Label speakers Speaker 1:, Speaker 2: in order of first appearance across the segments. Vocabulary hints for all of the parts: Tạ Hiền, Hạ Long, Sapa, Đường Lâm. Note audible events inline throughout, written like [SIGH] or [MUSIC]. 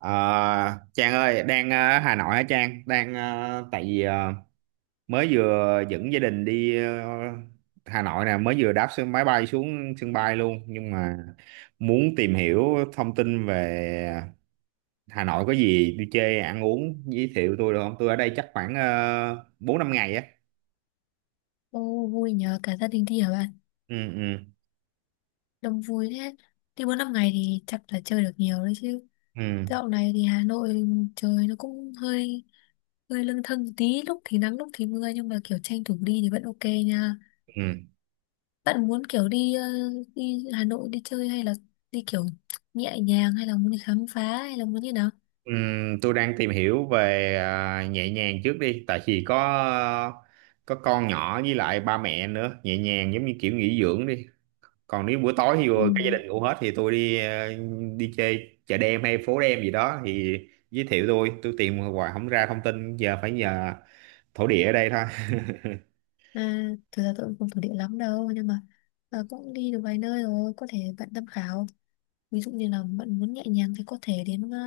Speaker 1: Ờ, Trang ơi, đang Hà Nội hả Trang? Đang tại vì mới vừa dẫn gia đình đi Hà Nội nè, mới vừa đáp sân máy bay xuống sân bay luôn, nhưng mà muốn tìm hiểu thông tin về Hà Nội có gì đi chơi ăn uống giới thiệu tôi được không? Tôi ở đây chắc khoảng 4 5 ngày á.
Speaker 2: Ô vui nhờ cả gia đình đi hả bạn?
Speaker 1: Ừ ừ
Speaker 2: Đông vui thế. Đi 4 năm ngày thì chắc là chơi được nhiều đấy chứ.
Speaker 1: ừ.
Speaker 2: Dạo này thì Hà Nội trời nó cũng hơi hơi lâng thâng một tí, lúc thì nắng lúc thì mưa nhưng mà kiểu tranh thủ đi thì vẫn ok nha.
Speaker 1: Ừ.
Speaker 2: Bạn muốn kiểu đi đi Hà Nội đi chơi hay là đi kiểu nhẹ nhàng hay là muốn đi khám phá hay là muốn như nào?
Speaker 1: Tôi đang tìm hiểu về nhẹ nhàng trước đi, tại vì có con nhỏ với lại ba mẹ nữa, nhẹ nhàng giống như kiểu nghỉ dưỡng đi. Còn nếu buổi tối thì
Speaker 2: Ừ.
Speaker 1: cả gia đình ngủ hết thì tôi đi đi chơi chợ đêm hay phố đêm gì đó thì giới thiệu tôi tìm hoài không ra thông tin, giờ phải nhờ thổ địa ở đây thôi.
Speaker 2: À, thực ra tôi cũng không thuộc địa lắm đâu, nhưng mà cũng đi được vài nơi rồi, có thể bạn tham khảo. Ví dụ như là bạn muốn nhẹ nhàng thì có thể đến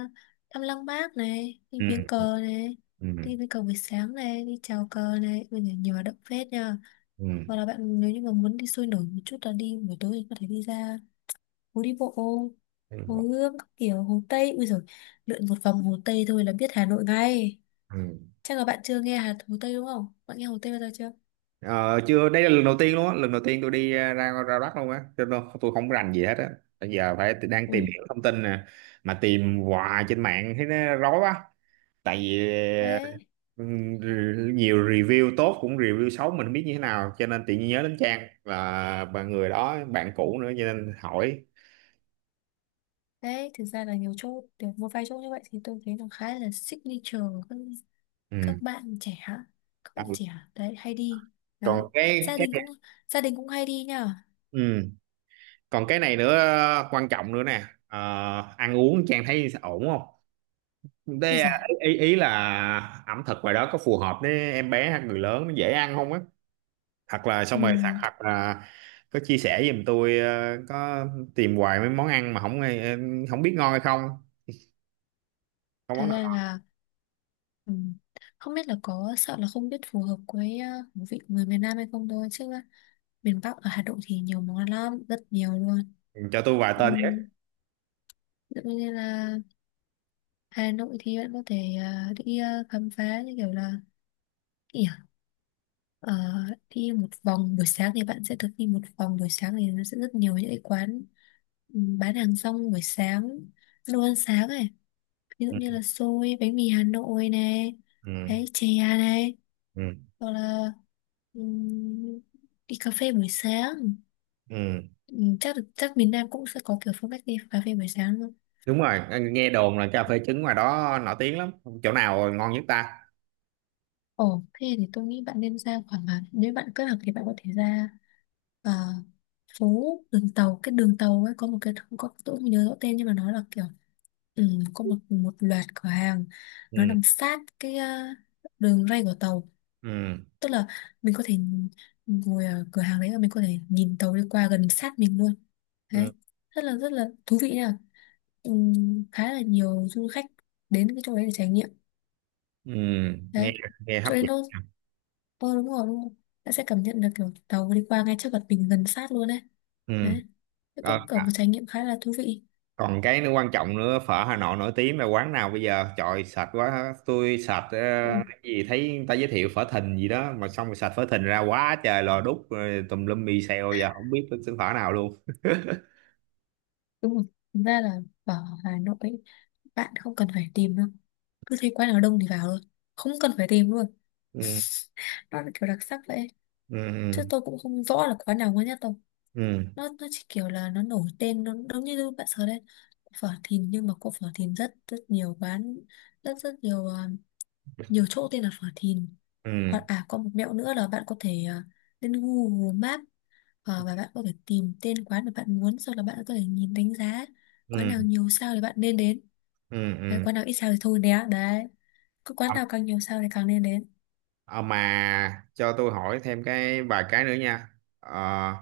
Speaker 2: thăm Lăng Bác
Speaker 1: [LAUGHS]
Speaker 2: này, đi viếng
Speaker 1: Ừ.
Speaker 2: cờ này,
Speaker 1: Ừ.
Speaker 2: đi viếng cờ buổi sáng này, đi chào cờ này, bây giờ nhiều hoạt động phết nha.
Speaker 1: Ừ.
Speaker 2: Hoặc là bạn nếu như mà muốn đi sôi nổi một chút là đi buổi tối thì có thể đi ra phố đi bộ hồ Gươm, các kiểu hồ Tây bây giờ, lượn một vòng hồ Tây thôi là biết Hà Nội ngay.
Speaker 1: Ừ.
Speaker 2: Chắc là bạn chưa nghe Hồ Tây đúng không, bạn nghe Hồ Tây bao giờ chưa?
Speaker 1: Ờ, chưa, đây là lần đầu tiên luôn á, lần đầu tiên tôi đi ra ra Bắc luôn á, cho nên tôi không rành gì hết á. Bây giờ phải đang tìm
Speaker 2: Ui.
Speaker 1: hiểu thông tin nè, mà tìm hoài trên mạng thấy nó rối quá, tại vì
Speaker 2: Đấy,
Speaker 1: nhiều review tốt cũng review xấu, mình không biết như thế nào, cho nên tự nhiên nhớ đến Trang và người đó bạn cũ nữa cho nên hỏi.
Speaker 2: đấy thực ra là nhiều chỗ được, một vài chỗ như vậy thì tôi thấy nó khá là signature. Các
Speaker 1: Ừ.
Speaker 2: bạn trẻ hả? Các
Speaker 1: À,
Speaker 2: bạn trẻ đấy hay đi
Speaker 1: còn
Speaker 2: đấy,
Speaker 1: cái
Speaker 2: gia
Speaker 1: cái
Speaker 2: đình cũng gia đình cũng hay đi nhờ.
Speaker 1: ừ, còn cái này nữa, quan trọng nữa nè. Ờ, ăn uống Trang thấy ổn không?
Speaker 2: Bây
Speaker 1: Đây
Speaker 2: giờ
Speaker 1: à, ý ý ý là ẩm thực ngoài đó có phù hợp với em bé hay người lớn nó dễ ăn không á, hoặc là xong rồi sạc
Speaker 2: ừm, th-
Speaker 1: hoặc là có chia sẻ giùm tôi. Ờ, có tìm hoài mấy món ăn mà không biết ngon hay không, không
Speaker 2: thật
Speaker 1: món
Speaker 2: ra
Speaker 1: nào.
Speaker 2: là ừm, không biết là có sợ là không biết phù hợp với khẩu vị của người miền Nam hay không thôi, chứ miền Bắc ở Hà Nội thì nhiều món ăn lắm, rất nhiều luôn.
Speaker 1: Ừ, cho tôi vài tên với.
Speaker 2: Ừm, Tự nhiên là Hà Nội thì bạn có thể đi khám phá như kiểu ờ, đi một vòng buổi sáng thì bạn sẽ thực đi một vòng buổi sáng thì nó sẽ rất nhiều những cái quán bán hàng rong buổi sáng, đồ ăn sáng này, ví dụ
Speaker 1: Ừ.
Speaker 2: như là xôi, bánh mì Hà Nội này,
Speaker 1: Ừ.
Speaker 2: đấy, chè này,
Speaker 1: Ừ.
Speaker 2: hoặc là ừm, đi cà phê buổi sáng.
Speaker 1: Ừ.
Speaker 2: Chắc miền Nam cũng sẽ có kiểu phong cách đi cà phê buổi sáng luôn.
Speaker 1: Đúng rồi, nghe đồn là cà phê trứng ngoài đó nổi tiếng lắm, chỗ nào ngon nhất ta?
Speaker 2: Ồ, thế thì tôi nghĩ bạn nên ra khoảng là nếu bạn kết hợp thì bạn có thể ra ờ, phố đường tàu. Cái đường tàu ấy có một cái, không có, tôi không nhớ rõ tên, nhưng mà nó là kiểu ừ, có một một loạt cửa hàng,
Speaker 1: Ừ.
Speaker 2: nó nằm sát cái đường ray của tàu,
Speaker 1: Ừ.
Speaker 2: tức là mình có thể ngồi ở cửa hàng đấy và mình có thể nhìn tàu đi qua gần sát mình luôn.
Speaker 1: Ừ.
Speaker 2: Đấy, rất là, rất là thú vị nha. ừ, Khá là nhiều du khách đến cái chỗ đấy để trải nghiệm
Speaker 1: Ừ. Nghe
Speaker 2: đấy.
Speaker 1: nghe hấp
Speaker 2: Chỗ đấy
Speaker 1: dẫn.
Speaker 2: nó, ờ đúng rồi, đúng rồi. Bạn sẽ cảm nhận được kiểu tàu đi qua ngay trước mặt mình, gần sát luôn đấy.
Speaker 1: Ừ.
Speaker 2: Đấy. Thế
Speaker 1: Ờ,
Speaker 2: cũng kiểu một trải nghiệm khá là thú vị.
Speaker 1: còn cái nữa quan trọng nữa, phở Hà Nội nổi tiếng là quán nào bây giờ? Trời sạch quá tôi sạch. Ờ,
Speaker 2: Ừ,
Speaker 1: cái gì thấy người ta giới thiệu phở Thìn gì đó, mà xong rồi sạch phở Thìn ra quá trời lò đúc rồi tùm lum mì xèo, giờ không biết cái xứ phở nào luôn.
Speaker 2: đúng rồi. Thực ra là ở Hà Nội ấy, bạn không cần phải tìm đâu. Cứ thấy quán nào đông thì vào thôi. Không cần phải tìm luôn.
Speaker 1: Ừ.
Speaker 2: [LAUGHS] Nó là kiểu đặc sắc vậy. Chứ
Speaker 1: Ừ.
Speaker 2: tôi cũng không rõ là quán nào ngon nhất đâu.
Speaker 1: Ừ.
Speaker 2: Nó chỉ kiểu là nó nổi tên, nó giống như bạn sợ đấy. Phở Thìn, nhưng mà có phở Thìn rất rất nhiều quán, rất rất nhiều chỗ tên là phở Thìn.
Speaker 1: Ừ.
Speaker 2: Hoặc à, có một mẹo nữa là bạn có thể lên Google Maps, và bạn có thể tìm tên quán mà bạn muốn, sau đó bạn có thể nhìn đánh giá. Quán
Speaker 1: Ừ.
Speaker 2: nào nhiều sao thì bạn nên đến
Speaker 1: Ừ.
Speaker 2: đấy,
Speaker 1: Ừ.
Speaker 2: quán nào ít sao thì thôi nhé. Đấy, cứ quán
Speaker 1: À,
Speaker 2: nào càng nhiều sao thì càng nên đến.
Speaker 1: à mà cho tôi hỏi thêm cái vài cái nữa nha. Ờ,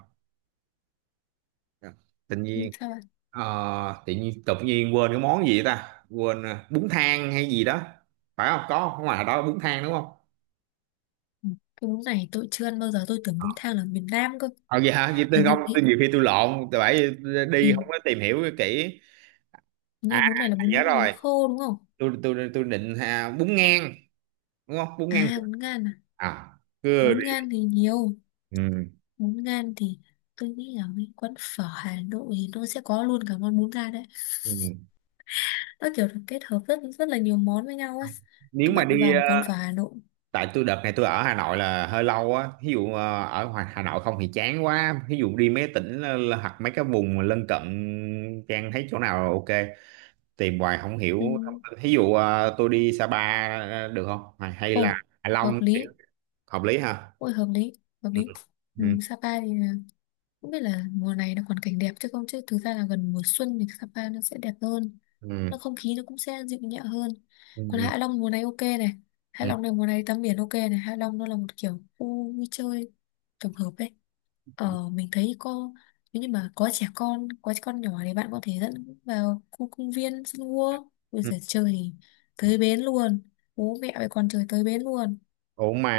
Speaker 1: tự
Speaker 2: Ừ,
Speaker 1: nhiên
Speaker 2: Sao bạn
Speaker 1: tự nhiên quên cái món gì ta, quên bún thang hay gì đó, phải không, có không, ngoài đó bún thang đúng không?
Speaker 2: ừ. Cái bún này tôi chưa ăn bao giờ, tôi tưởng
Speaker 1: Ờ
Speaker 2: bún thang là miền Nam cơ.
Speaker 1: vậy hả? Vậy tôi
Speaker 2: hình
Speaker 1: không,
Speaker 2: như
Speaker 1: tôi
Speaker 2: hình,
Speaker 1: nhiều khi tôi lộn, tôi phải đi không
Speaker 2: hình
Speaker 1: có tìm hiểu kỹ. À
Speaker 2: như bún này là
Speaker 1: à, nhớ
Speaker 2: bún bún
Speaker 1: rồi,
Speaker 2: khô đúng không?
Speaker 1: tôi định bún ngang đúng không, bún
Speaker 2: À,
Speaker 1: ngang?
Speaker 2: bún gan à?
Speaker 1: À, cứ
Speaker 2: Bún
Speaker 1: đi.
Speaker 2: gan thì nhiều,
Speaker 1: Ừ.
Speaker 2: bún gan thì tôi nghĩ là mấy quán phở Hà Nội thì nó sẽ có luôn cả món bún gan đấy.
Speaker 1: Ừ.
Speaker 2: Nó kiểu được kết hợp rất rất là nhiều món với nhau ấy.
Speaker 1: Nếu
Speaker 2: Các
Speaker 1: mà
Speaker 2: bạn cứ
Speaker 1: đi
Speaker 2: vào một quán phở Hà Nội.
Speaker 1: tại tôi đợt này tôi ở Hà Nội là hơi lâu á, ví dụ ở ngoài Hà Nội không thì chán quá, ví dụ đi mấy tỉnh hoặc mấy cái vùng lân cận, Trang thấy chỗ nào ok, tìm hoài không hiểu.
Speaker 2: Ừ.
Speaker 1: Ví dụ tôi đi Sapa được không, hay hay
Speaker 2: Ồ
Speaker 1: là Hạ
Speaker 2: hợp
Speaker 1: Long thì
Speaker 2: lý,
Speaker 1: hợp lý ha?
Speaker 2: ôi hợp lý, hợp
Speaker 1: Ừ.
Speaker 2: lý. Ừ.
Speaker 1: Ừ.
Speaker 2: Cũng biết là mùa này nó còn cảnh đẹp, chứ không, chứ thực ra là gần mùa xuân thì Sapa nó sẽ đẹp hơn,
Speaker 1: Ừ.
Speaker 2: nó không khí nó cũng sẽ dịu nhẹ hơn. Còn
Speaker 1: Ừ.
Speaker 2: Hạ Long mùa này ok này, Hạ
Speaker 1: Ừ.
Speaker 2: Long này mùa này tắm biển ok này, Hạ Long nó là một kiểu khu vui chơi tổng hợp ấy.
Speaker 1: Ừ,
Speaker 2: Ờ, mình thấy cô, nếu như mà có trẻ con, có trẻ con nhỏ thì bạn có thể dẫn vào khu công viên sân gua bây
Speaker 1: ừ.
Speaker 2: giờ chơi thì tới bến luôn, bố mẹ với con chơi tới bến luôn.
Speaker 1: Ủa mà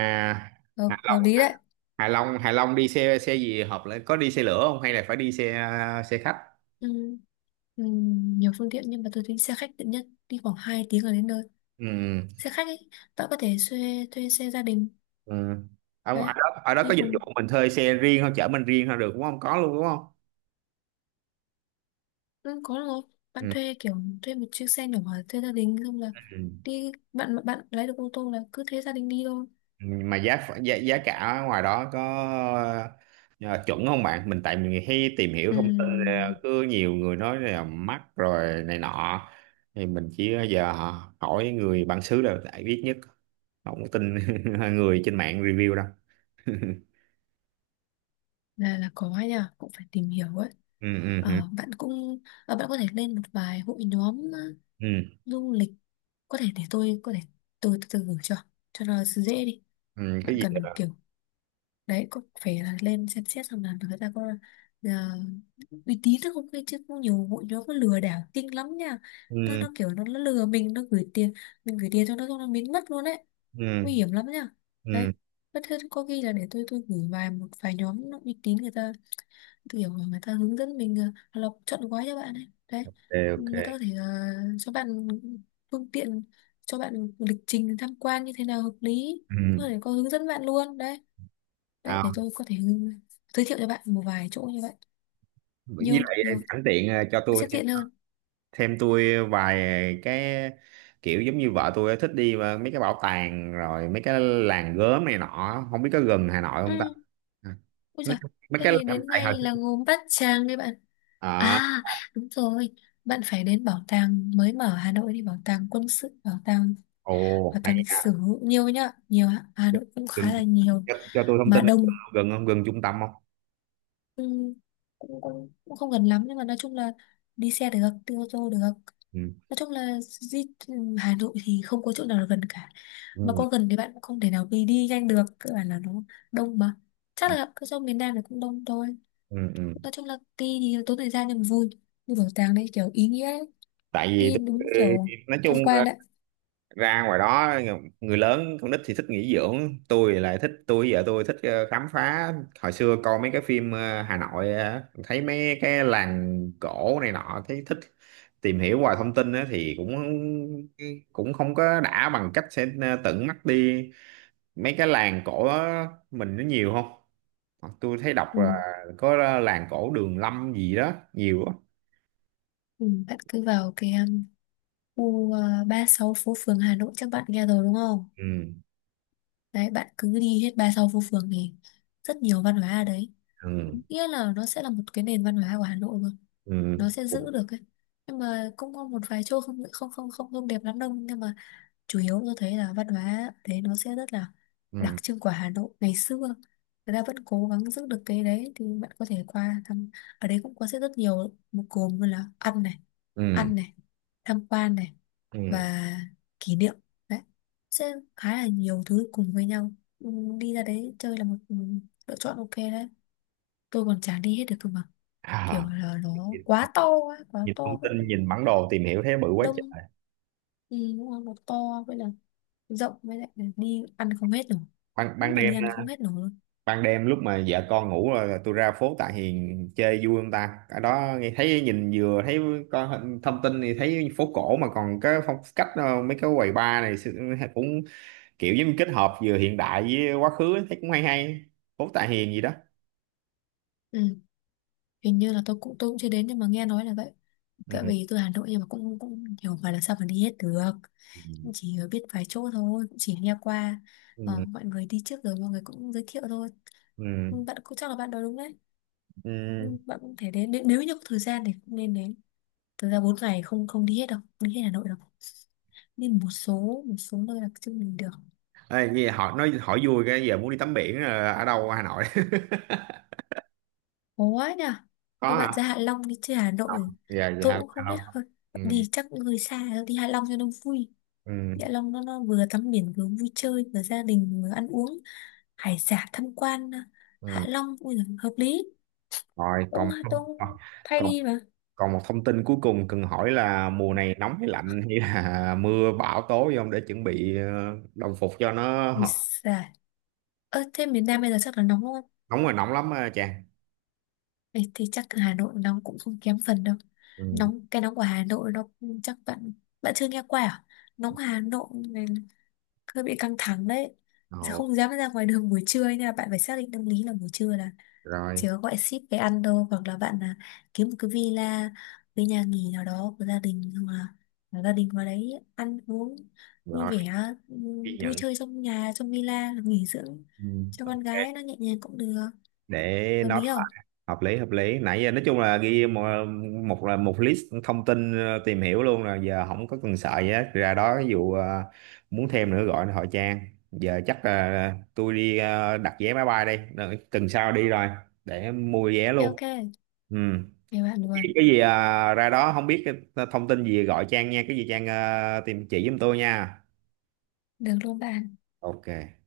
Speaker 2: hợp,
Speaker 1: Hạ Long
Speaker 2: hợp lý đấy.
Speaker 1: Hạ Long Hạ Long đi xe, xe gì hợp lên, có đi xe lửa không hay là phải đi xe, xe khách?
Speaker 2: ừ, ừ, Nhiều phương tiện nhưng mà tôi thấy xe khách tiện nhất, đi khoảng 2 tiếng là đến nơi.
Speaker 1: Ừ.
Speaker 2: Xe khách ấy, bạn có thể thuê, thuê xe gia đình.
Speaker 1: Ừ. Ở,
Speaker 2: Đấy,
Speaker 1: ở đó có
Speaker 2: đi
Speaker 1: dịch
Speaker 2: cùng.
Speaker 1: vụ mình thuê xe riêng không, chở mình riêng không được đúng không, có luôn đúng không?
Speaker 2: Ừ, có được, bạn
Speaker 1: Ừ.
Speaker 2: thuê kiểu thuê một chiếc xe nhỏ, thuê gia đình xong là
Speaker 1: Ừ.
Speaker 2: đi, bạn bạn lái được ô tô là cứ thế gia đình đi thôi.
Speaker 1: Mà giá giá cả ở ngoài đó có ờ, chuẩn không bạn? Mình tại mình hay tìm hiểu thông tin.
Speaker 2: ừ
Speaker 1: Ờ, Cứ nhiều người nói là mắc rồi này nọ, thì mình chỉ giờ hỏi người bản xứ là đại biết nhất, không có tin [LAUGHS] người trên mạng review đâu.
Speaker 2: là có ấy nhờ, cũng phải tìm hiểu ấy.
Speaker 1: Ừ. Ừ. Ừ.
Speaker 2: Bạn cũng, bạn có thể lên một vài hội nhóm
Speaker 1: Ừ.
Speaker 2: du lịch, có thể để tôi có thể, tôi từ từ gửi cho nó dễ đi.
Speaker 1: Ừ, cái
Speaker 2: Bạn
Speaker 1: gì
Speaker 2: cần
Speaker 1: đó.
Speaker 2: kiểu đấy, có phải là lên xem xét xem là người ta có ờ, uy tín hay không ấy chứ, cũng nhiều hội nhóm có lừa đảo kinh lắm nha. nó
Speaker 1: Ừ.
Speaker 2: nó kiểu nó lừa mình, nó gửi tiền, mình gửi tiền cho nó xong nó biến mất luôn đấy, nguy
Speaker 1: Ừ.
Speaker 2: hiểm lắm nha.
Speaker 1: Ừ.
Speaker 2: Đấy, bất thế có khi là để tôi gửi vài một vài nhóm nó uy tín, người ta kiểu mà người ta hướng dẫn mình, hoặc là chọn gói cho bạn ấy đấy.
Speaker 1: Ok.
Speaker 2: Người ta có
Speaker 1: Ok.
Speaker 2: thể cho bạn phương tiện, cho bạn lịch trình tham quan như thế nào hợp lý, có
Speaker 1: Ừ.
Speaker 2: thể có hướng dẫn bạn luôn đấy. Đấy,
Speaker 1: À,
Speaker 2: để tôi có thể giới thiệu cho bạn một vài chỗ như vậy,
Speaker 1: với
Speaker 2: nhiều
Speaker 1: lại
Speaker 2: nhiều,
Speaker 1: sẵn tiện cho
Speaker 2: nó sẽ
Speaker 1: tôi thêm
Speaker 2: tiện hơn.
Speaker 1: thêm tôi vài cái, kiểu giống như vợ tôi ấy, thích đi mà mấy cái bảo tàng rồi mấy cái làng gốm này nọ, không biết có gần Hà Nội không ta?
Speaker 2: ừ
Speaker 1: À,
Speaker 2: Ôi
Speaker 1: mấy
Speaker 2: giời,
Speaker 1: mấy
Speaker 2: thế
Speaker 1: cái
Speaker 2: thì
Speaker 1: làng
Speaker 2: đến
Speaker 1: tại Hà,
Speaker 2: ngay là gồm Bát Tràng đi bạn.
Speaker 1: à.
Speaker 2: À đúng rồi, bạn phải đến bảo tàng mới mở Hà Nội, đi bảo tàng quân sự, bảo tàng,
Speaker 1: Ồ
Speaker 2: bảo tàng
Speaker 1: hay
Speaker 2: lịch
Speaker 1: à,
Speaker 2: sử, nhiều nhá, nhiều ạ. Hà Nội cũng
Speaker 1: gần,
Speaker 2: khá là nhiều
Speaker 1: cho tôi thông
Speaker 2: mà
Speaker 1: tin ấy,
Speaker 2: đông.
Speaker 1: gần không, gần trung tâm không?
Speaker 2: Ừm, Cũng không gần lắm nhưng mà nói chung là đi xe được, đi ô tô được.
Speaker 1: Ừ.
Speaker 2: Nói chung là di Hà Nội thì không có chỗ nào là gần cả, mà
Speaker 1: Ừ.
Speaker 2: có gần thì bạn cũng không thể nào đi đi nhanh được, cơ bản là nó đông mà. Chắc
Speaker 1: Ừ.
Speaker 2: là cứ trong miền Nam này cũng đông thôi.
Speaker 1: Ừ. Ừ.
Speaker 2: Nói chung là đi thì tốn thời gian nhưng mà vui, như bảo tàng đấy kiểu ý nghĩa đấy,
Speaker 1: Tại vì
Speaker 2: đi
Speaker 1: tôi,
Speaker 2: đúng kiểu
Speaker 1: nói chung
Speaker 2: tham quan đấy.
Speaker 1: ra ngoài đó người lớn con nít thì thích nghỉ dưỡng, tôi lại thích, tôi vợ tôi thích khám phá. Hồi xưa coi mấy cái phim Hà Nội thấy mấy cái làng cổ này nọ thấy thích, tìm hiểu hoài thông tin á, thì cũng cũng không có đã bằng cách sẽ tận mắt đi mấy cái làng cổ đó, mình nó nhiều không? Hoặc tôi thấy đọc
Speaker 2: Ừ.
Speaker 1: là có làng cổ Đường Lâm gì đó nhiều á.
Speaker 2: Ừ, bạn cứ vào cái khu 36 phố phường Hà Nội, chắc bạn nghe rồi đúng không?
Speaker 1: Ừ.
Speaker 2: Đấy, bạn cứ đi hết 36 phố phường thì rất nhiều văn hóa ở đấy.
Speaker 1: Ừ.
Speaker 2: Nghĩa là nó sẽ là một cái nền văn hóa của Hà Nội luôn.
Speaker 1: Ừ.
Speaker 2: Nó sẽ giữ được ấy. Nhưng mà cũng có một vài chỗ không không không không không đẹp lắm đâu. Nhưng mà chủ yếu tôi thấy là văn hóa đấy nó sẽ rất là đặc
Speaker 1: Ừ.
Speaker 2: trưng của Hà Nội ngày xưa, người ta vẫn cố gắng giữ được cái đấy, thì bạn có thể qua thăm. Ở đấy cũng có sẽ rất nhiều một gồm như là ăn này,
Speaker 1: Ừ,
Speaker 2: ăn này, tham quan này,
Speaker 1: ừ.
Speaker 2: và kỷ niệm đấy, sẽ khá là nhiều thứ cùng với nhau. Ừ, đi ra đấy chơi là một, lựa chọn ok đấy. Tôi còn chả đi hết được cơ mà, kiểu
Speaker 1: À.
Speaker 2: là nó quá to ấy, quá
Speaker 1: Nhìn
Speaker 2: to
Speaker 1: thông
Speaker 2: với
Speaker 1: tin nhìn bản đồ tìm hiểu thấy bự quá
Speaker 2: đông.
Speaker 1: trời.
Speaker 2: Ừ, đúng rồi, nó to với là rộng, với lại là đi ăn không hết nổi,
Speaker 1: Ban Ban
Speaker 2: cũng là đi
Speaker 1: đêm,
Speaker 2: ăn không hết nổi luôn.
Speaker 1: ban đêm lúc mà vợ con ngủ rồi tôi ra phố Tạ Hiền chơi vui không ta? Ở đó nghe thấy nhìn vừa thấy có thông tin thì thấy phố cổ mà còn cái phong cách mấy cái quầy bar này cũng kiểu giống kết hợp vừa hiện đại với quá khứ ấy, thấy cũng hay hay, phố Tạ Hiền gì đó.
Speaker 2: Ừ. Hình như là tôi cũng chưa đến nhưng mà nghe nói là vậy.
Speaker 1: Ừ.
Speaker 2: Cỡ về từ Hà Nội nhưng mà cũng cũng hiểu phải là sao mà đi hết được.
Speaker 1: Ừ.
Speaker 2: Cũng chỉ biết vài chỗ thôi, cũng chỉ nghe qua. Ờ,
Speaker 1: Ừ.
Speaker 2: mọi người đi trước rồi mọi người cũng giới thiệu thôi.
Speaker 1: Ừ.
Speaker 2: Ừ, bạn cũng chắc là bạn nói đúng đấy.
Speaker 1: Ừ.
Speaker 2: Ừ, bạn cũng thể đến, nếu nếu như có thời gian thì cũng nên đến. Thực ra 4 ngày không không đi hết đâu, đi hết Hà Nội đâu, đi một số nơi là chưa mình được.
Speaker 1: Ê, nghe hỏi nói hỏi vui, cái giờ muốn đi tắm biển ở đâu ở Hà Nội? [LAUGHS]
Speaker 2: Ủa nhỉ?
Speaker 1: Có
Speaker 2: Tôi bạn
Speaker 1: hả?
Speaker 2: ra Hạ Long đi chơi Hà Nội.
Speaker 1: Dạ
Speaker 2: Tôi
Speaker 1: dạ
Speaker 2: cũng không
Speaker 1: không.
Speaker 2: biết hơn.
Speaker 1: Ừ.
Speaker 2: Đi chắc người xa đi Hạ Long cho nó vui.
Speaker 1: Ừ.
Speaker 2: Đi Hạ Long nó vừa tắm biển vừa vui chơi vừa gia đình vừa ăn uống hải sản tham quan. Hạ
Speaker 1: Ừ.
Speaker 2: Long ui giời, hợp lý.
Speaker 1: Rồi
Speaker 2: Đúng,
Speaker 1: còn
Speaker 2: cũng tôi
Speaker 1: à,
Speaker 2: cũng thay
Speaker 1: còn
Speaker 2: đi mà.
Speaker 1: còn một thông tin cuối cùng cần hỏi là mùa này nóng hay lạnh hay là [LAUGHS] mưa bão tố gì không để chuẩn bị đồng phục cho nó.
Speaker 2: Vì xài. Ơ thế miền Nam bây giờ chắc là nóng đúng không?
Speaker 1: Nóng là nóng lắm á Trang.
Speaker 2: Ê, thì chắc là Hà Nội nóng cũng không kém phần đâu.
Speaker 1: Ừ.
Speaker 2: Nóng cái nóng của Hà Nội nó, chắc bạn, bạn chưa nghe qua à? Nóng Hà Nội này hơi bị căng thẳng đấy. Giờ
Speaker 1: Ồ,
Speaker 2: không dám ra ngoài đường buổi trưa ấy, nên là bạn phải xác định tâm lý là buổi trưa là
Speaker 1: rồi
Speaker 2: chỉ có gọi ship về ăn đâu, hoặc là bạn là kiếm một cái villa, cái nhà nghỉ nào đó của gia đình, hoặc là gia đình vào đấy ăn uống vui
Speaker 1: rồi
Speaker 2: vẻ,
Speaker 1: ghi
Speaker 2: vui
Speaker 1: nhận.
Speaker 2: chơi trong nhà, trong villa là nghỉ dưỡng
Speaker 1: Ừ.
Speaker 2: cho con
Speaker 1: Ok.
Speaker 2: gái nó nhẹ nhàng cũng được.
Speaker 1: Để
Speaker 2: Hợp
Speaker 1: nói
Speaker 2: lý không?
Speaker 1: hợp lý, hợp lý, nãy giờ nói chung là ghi một một là một list thông tin tìm hiểu luôn rồi, giờ không có cần sợ gì hết ra đó, ví dụ muốn thêm nữa gọi hỏi Trang. Giờ chắc là tôi đi đặt vé máy bay đây, đợi tuần sau đi rồi để mua vé
Speaker 2: Ok ok.
Speaker 1: luôn. Ừ.
Speaker 2: Về bạn luôn.
Speaker 1: cái gì ra đó không biết cái thông tin gì gọi Trang nha, cái gì Trang tìm chỉ giùm tôi nha.
Speaker 2: Được luôn bạn.
Speaker 1: Ok.